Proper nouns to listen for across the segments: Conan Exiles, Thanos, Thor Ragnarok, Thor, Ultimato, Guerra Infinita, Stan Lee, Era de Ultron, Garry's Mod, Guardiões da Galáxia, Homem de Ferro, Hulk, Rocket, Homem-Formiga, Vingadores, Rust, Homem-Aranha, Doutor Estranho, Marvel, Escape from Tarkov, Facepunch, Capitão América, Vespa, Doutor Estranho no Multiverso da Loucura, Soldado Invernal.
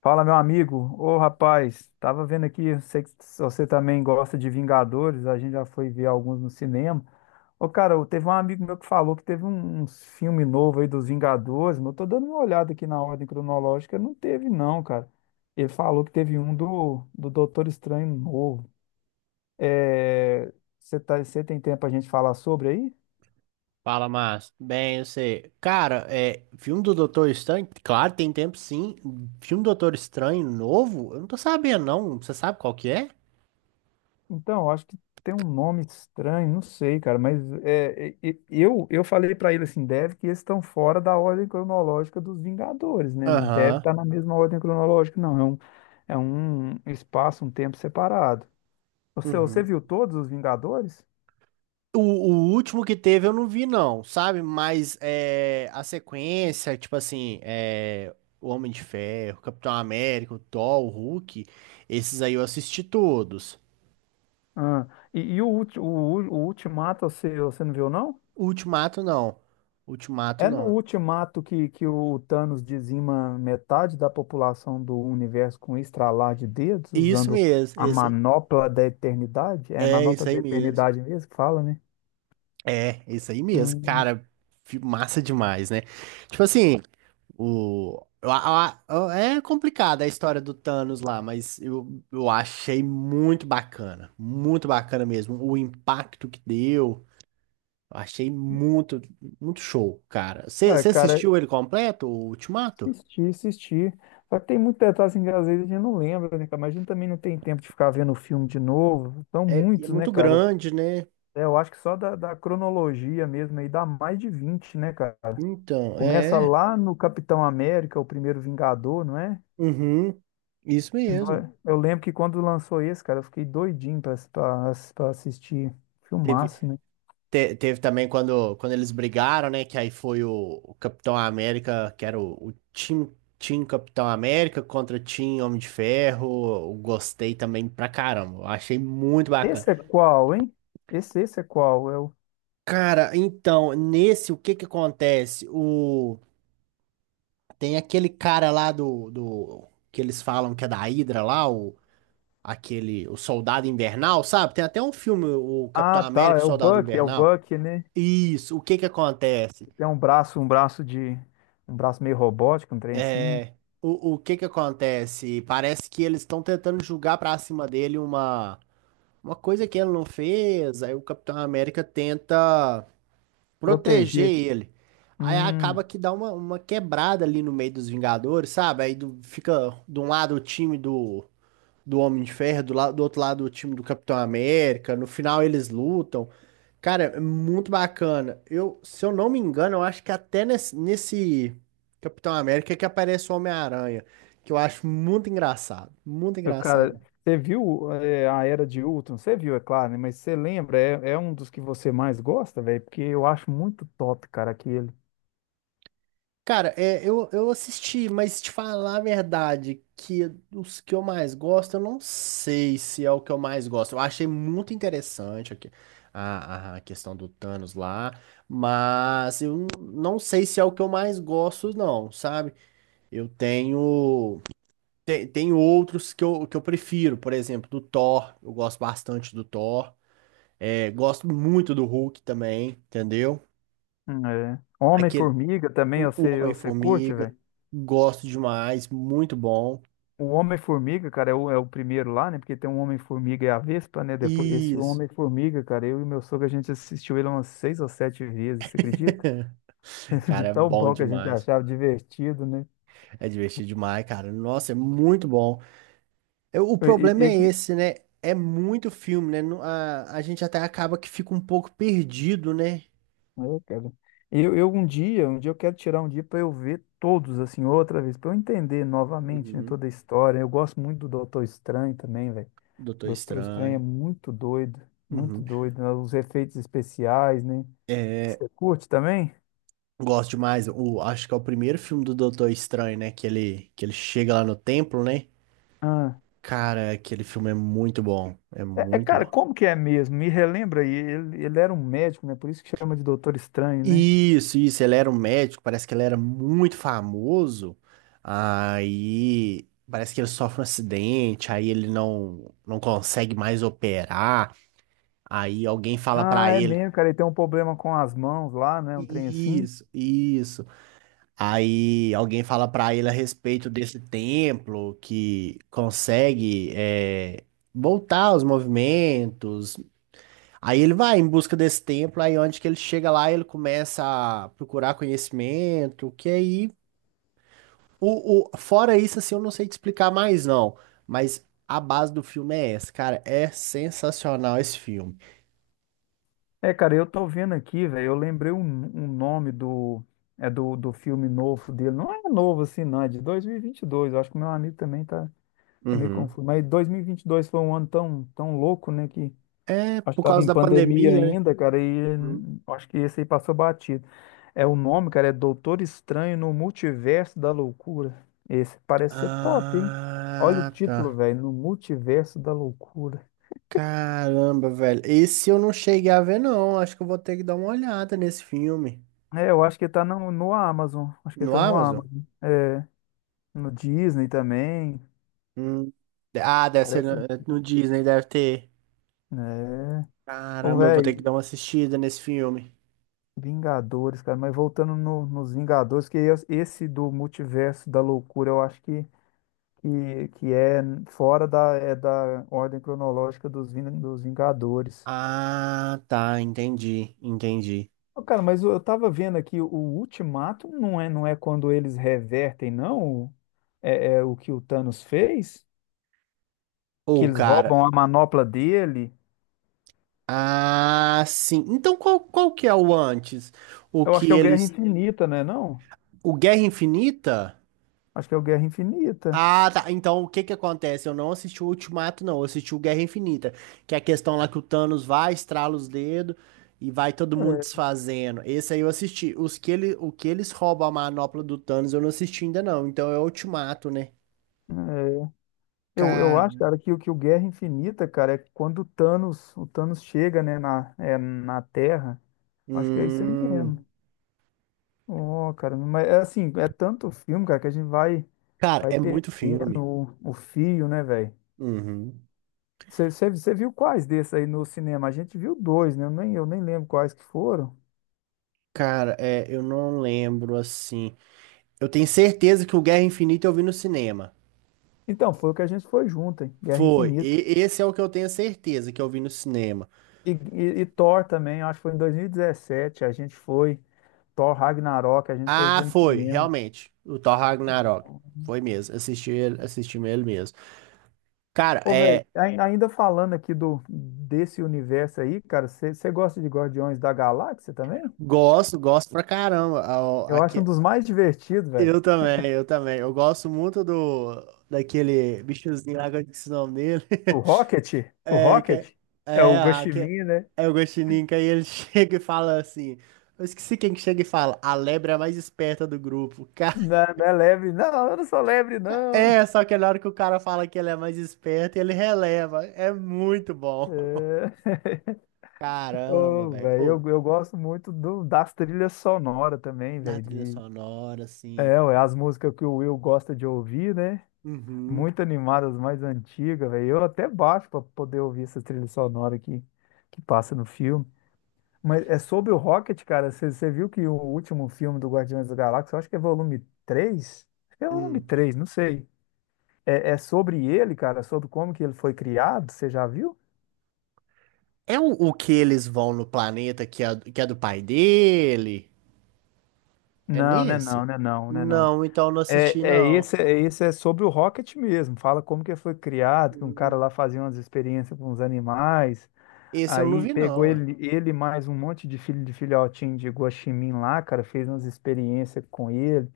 Fala, meu amigo. Ô, rapaz, tava vendo aqui, eu sei que você também gosta de Vingadores, a gente já foi ver alguns no cinema. Ô, cara, teve um amigo meu que falou que teve uns filme novo aí dos Vingadores, mas eu tô dando uma olhada aqui na ordem cronológica, não teve não, cara. Ele falou que teve um do Doutor Estranho novo. É, você tem tempo pra gente falar sobre aí? Fala, Márcio. Bem, você. Cara, é. Filme do Doutor Estranho? Claro, tem tempo sim. Filme do Doutor Estranho novo? Eu não tô sabendo, não. Você sabe qual que é? Então, acho que tem um nome estranho, não sei, cara, mas é, eu falei pra ele assim, deve que eles estão fora da ordem cronológica dos Vingadores, né? Não deve Aham. estar na mesma ordem cronológica, não. É um espaço, um tempo separado. Você Uhum. viu todos os Vingadores? O último que teve eu não vi, não, sabe? Mas é, a sequência, tipo assim, é, o Homem de Ferro, Capitão América, o Thor, o Hulk, esses aí eu assisti todos. Ah, e o Ultimato, você não viu, não? O Ultimato, não. Ultimato, É no não. Ultimato que o Thanos dizima metade da população do universo com um estralar de dedos, Isso usando mesmo, a esse. manopla da eternidade? É É manopla isso aí da mesmo. eternidade mesmo que fala, né? É, isso aí mesmo, Hum. cara, massa demais, né? Tipo assim, o, a- é complicada a história do Thanos lá, mas eu achei muito bacana mesmo, o impacto que deu, eu achei muito, muito show, cara. Você Ah, cara, assistiu ele completo, o Ultimato? assisti, assisti. Só que tem muito detalhe assim, que às vezes a gente não lembra, né, cara? Mas a gente também não tem tempo de ficar vendo o filme de novo. São É, é muitos, né, muito cara? grande, né? É, eu acho que só da cronologia mesmo aí dá mais de 20, né, cara? Então, Começa é, lá no Capitão América, o primeiro Vingador, não é? uhum, isso mesmo. Eu lembro que quando lançou esse, cara, eu fiquei doidinho pra assistir. Teve, Filmaço, né? Teve também quando, quando eles brigaram, né? Que aí foi o Capitão América, que era o Team, Team Capitão América contra Team Homem de Ferro. Eu gostei também pra caramba. Eu achei muito bacana. Esse é qual, hein? Esse é qual? Cara, então, nesse, o que que acontece? O, tem aquele cara lá do... Que eles falam que é da Hydra lá, o, aquele... O Soldado Invernal, sabe? Tem até um filme, o Capitão Ah, tá, América e o Soldado é o Invernal. Buck, né? Isso, o que que acontece? Tem um braço, um braço meio robótico, um trem assim, né? É, o que que acontece? Parece que eles estão tentando julgar pra cima dele uma coisa que ele não fez. Aí o Capitão América tenta proteger Proteger. ele. Aí acaba Hum, que dá uma quebrada ali no meio dos Vingadores, sabe? Fica de um lado o time do, do Homem de Ferro, do outro lado o time do Capitão América, no final eles lutam. Cara, é muito bacana. Eu, se eu não me engano, eu acho que até nesse, nesse Capitão América é que aparece o Homem-Aranha, que eu acho muito engraçado, muito cara, engraçado. você viu a Era de Ultron? Você viu, é claro, né? Mas você lembra? É um dos que você mais gosta, velho? Porque eu acho muito top, cara, aquele. Cara, é, eu assisti, mas te falar a verdade, que os que eu mais gosto, eu não sei se é o que eu mais gosto. Eu achei muito interessante aqui a questão do Thanos lá, mas eu não sei se é o que eu mais gosto, não, sabe? Eu tenho. Tem, tem outros que que eu prefiro, por exemplo, do Thor. Eu gosto bastante do Thor. É, gosto muito do Hulk também, entendeu? Hum. É. Homem-Formiga também, O você curte, Homem-Formiga. velho? Gosto demais. Muito bom. O Homem-Formiga, cara, é o primeiro lá, né? Porque tem um Homem-Formiga e a Vespa, né? Depois, esse Isso. Homem-Formiga, cara, eu e meu sogro, a gente assistiu ele umas seis ou sete vezes, você acredita? De Cara, é tão bom bom que a gente demais. achava divertido, né? É divertido demais, cara. Nossa, é muito bom. Eu- o E, e, problema e é esse, né? É muito filme, né? Não- A, a gente até acaba que fica um pouco perdido, né? Cara, eu um dia eu quero tirar um dia pra eu ver todos, assim, outra vez, pra eu entender novamente, né, Uhum. toda a história. Eu gosto muito do Doutor Estranho também, velho. Doutor Doutor Estranho é Estranho. muito doido, muito Uhum. doido, né? Os efeitos especiais, né? É, Você curte também? gosto demais. O, acho que é o primeiro filme do Doutor Estranho, né? Que ele chega lá no templo, né? Ah. Cara, aquele filme é muito bom. É É, muito cara, bom. como que é mesmo? Me relembra aí, ele era um médico, né? Por isso que chama de Doutor Estranho, né? Isso, ele era um médico, parece que ele era muito famoso. Aí parece que ele sofre um acidente, aí ele não consegue mais operar. Aí alguém fala Ah, pra é ele, mesmo, cara, ele tem um problema com as mãos lá, né? Um trem assim. isso, isso. Aí alguém fala pra ele a respeito desse templo que consegue é, voltar aos movimentos. Aí ele vai em busca desse templo, aí onde que ele chega lá, ele começa a procurar conhecimento, que aí fora isso, assim, eu não sei te explicar mais, não. Mas a base do filme é essa, cara. É sensacional esse filme. É, cara, eu tô vendo aqui, velho, eu lembrei um nome do filme novo dele. Não é novo assim, não, é de 2022. Eu acho que o meu amigo também tá meio Uhum. confuso. Mas dois mil e vinte e dois foi um ano tão, tão louco, né? Que É Acho que por tava causa em da pandemia pandemia, né? ainda, cara, e Hum. Acho que esse aí passou batido. É o nome, cara, é Doutor Estranho no Multiverso da Loucura. Esse parece ser top, hein? Olha o Ah, título, tá. velho, No Multiverso da Loucura. Caramba, velho. Esse eu não cheguei a ver, não. Acho que eu vou ter que dar uma olhada nesse filme. É, eu acho que tá no Amazon. Acho que No tá no Amazon? Amazon. É, no Disney também. Hum. Ah, deve ser Parece. no Disney, deve ter. É. Ô, Caramba, eu vou ter que velho, dar uma assistida nesse filme. Vingadores, cara, mas voltando nos Vingadores, que esse do Multiverso da Loucura, eu acho que é fora é da ordem cronológica dos Vingadores. Ah, tá. Entendi, entendi. Ô, Cara, mas eu tava vendo aqui, o Ultimato não é, não é quando eles revertem, não? É o que o Thanos fez? Que Ô, eles cara. roubam a manopla dele? Ah, sim. Então qual, qual que é o antes? O Eu acho que que é o Guerra eles. Infinita, né? Não? O Guerra Infinita? Acho que é o Guerra Infinita. Ah, tá. Então o que que acontece? Eu não assisti o Ultimato, não. Eu assisti o Guerra Infinita. Que é a questão lá que o Thanos vai, estrala os dedos e vai todo mundo desfazendo. Esse aí eu assisti. Os que ele, o que eles roubam a manopla do Thanos eu não assisti ainda, não. Então é o Ultimato, né? Eu acho, Cara. cara, que o Guerra Infinita, cara, é quando o Thanos chega, né, na Terra. Acho que é isso aí Hum. mesmo. Oh, cara, mas é assim, é tanto filme, cara, que a gente vai, Cara, vai é muito perdendo filme. o fio, né, velho? Uhum. Você viu quais desses aí no cinema? A gente viu dois, né? Eu nem lembro quais que foram. Cara, é, eu não lembro assim. Eu tenho certeza que o Guerra Infinita eu vi no cinema. Então, foi o que a gente foi junto, hein? Guerra Foi. Infinita. Esse é o que eu tenho certeza que eu vi no cinema. E Thor também, eu acho que foi em 2017, a gente foi. Thor Ragnarok, a gente foi Ah, ver no foi, cinema. realmente. O Thor Ragnarok. Foi mesmo. Assisti ele mesmo. Cara, Ô, velho, é. Ainda falando aqui desse universo aí, cara, você gosta de Guardiões da Galáxia também? Gosto, gosto pra caramba. Eu acho um Aqui, dos mais divertidos, velho. eu também. Eu gosto muito do daquele bichozinho lá, que eu esqueci o nome dele. O Rocket? O É, que, Rocket? É é, o Ho a- Chi que, Minh, né? é o Guaxinim, que aí ele chega e fala assim. Eu esqueci quem que chega e fala, a lebre é a mais esperta do grupo. Não, não é lebre, não, eu não sou lebre, não. É, só que na hora que o cara fala que ele é mais esperto, ele releva. É muito bom. É. Caramba, Ô, velho. velho, Ou eu gosto muito das trilhas sonoras também, na velho. trilha sonora, assim. É, ué, as músicas que o Will gosta de ouvir, né? Uhum. Muito animadas, mais antigas, velho. Eu até baixo pra poder ouvir essas trilhas sonoras que passa no filme. Mas é sobre o Rocket, cara. Você viu que o último filme do Guardiões da Galáxia, eu acho que é volume 3. Acho que é volume Hum. 3, não sei. É sobre ele, cara, sobre como que ele foi criado, você já viu? É o que eles vão no planeta que é do pai dele? É Não, né, nesse? não, né, não, né, não. Não, então eu não É, assisti, é não. esse, é sobre o Rocket mesmo. Fala como que ele foi criado, que um cara Hum. lá fazia umas experiências com os animais, Esse eu não aí vi, pegou não. Ué. ele, ele mais um monte de filhotinho de guaxinim lá, cara, fez umas experiências com ele.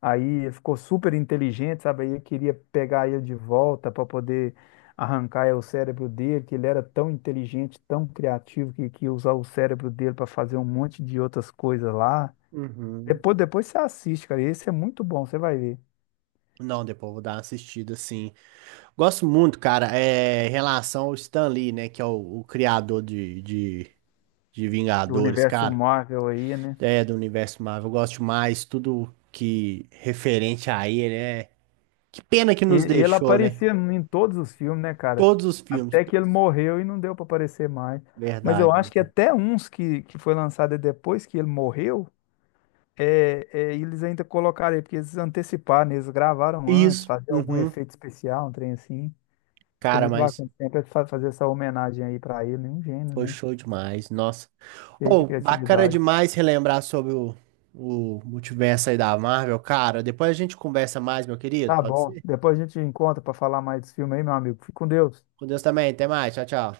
Aí ele ficou super inteligente, sabe? Aí eu queria pegar ele de volta para poder arrancar o cérebro dele, que ele era tão inteligente, tão criativo, que ia usar o cérebro dele para fazer um monte de outras coisas lá. Uhum. Depois, depois você assiste, cara. Esse é muito bom, você vai ver. Não, depois eu vou dar uma assistida, sim. Gosto muito, cara, é em relação ao Stan Lee, né? Que é o criador de Do Vingadores, universo cara. Marvel aí, né? É, do universo Marvel. Eu gosto mais tudo que referente a ele, né? Que pena que E, nos e ele deixou, né? aparecia em todos os filmes, né, cara? Todos os filmes, Até que ele todos. morreu e não deu para aparecer mais. Mas eu Verdade, né? acho que até uns que foi lançado depois que ele morreu. É, e eles ainda colocaram aí, porque eles anteciparam, né, eles gravaram antes, Isso, fazer algum uhum. efeito especial, um trem assim. Ficou Cara, muito mas bacana. Sempre fazer essa homenagem aí pra ele, um gênio, foi né? show demais, nossa. Cheio de Oh, bacana criatividade. demais relembrar sobre o multiverso aí da Marvel, cara. Depois a gente conversa mais, meu querido, Tá pode bom, ser? depois a gente encontra pra falar mais desse filme aí, meu amigo. Fique com Deus. Com Deus também, até mais, tchau, tchau.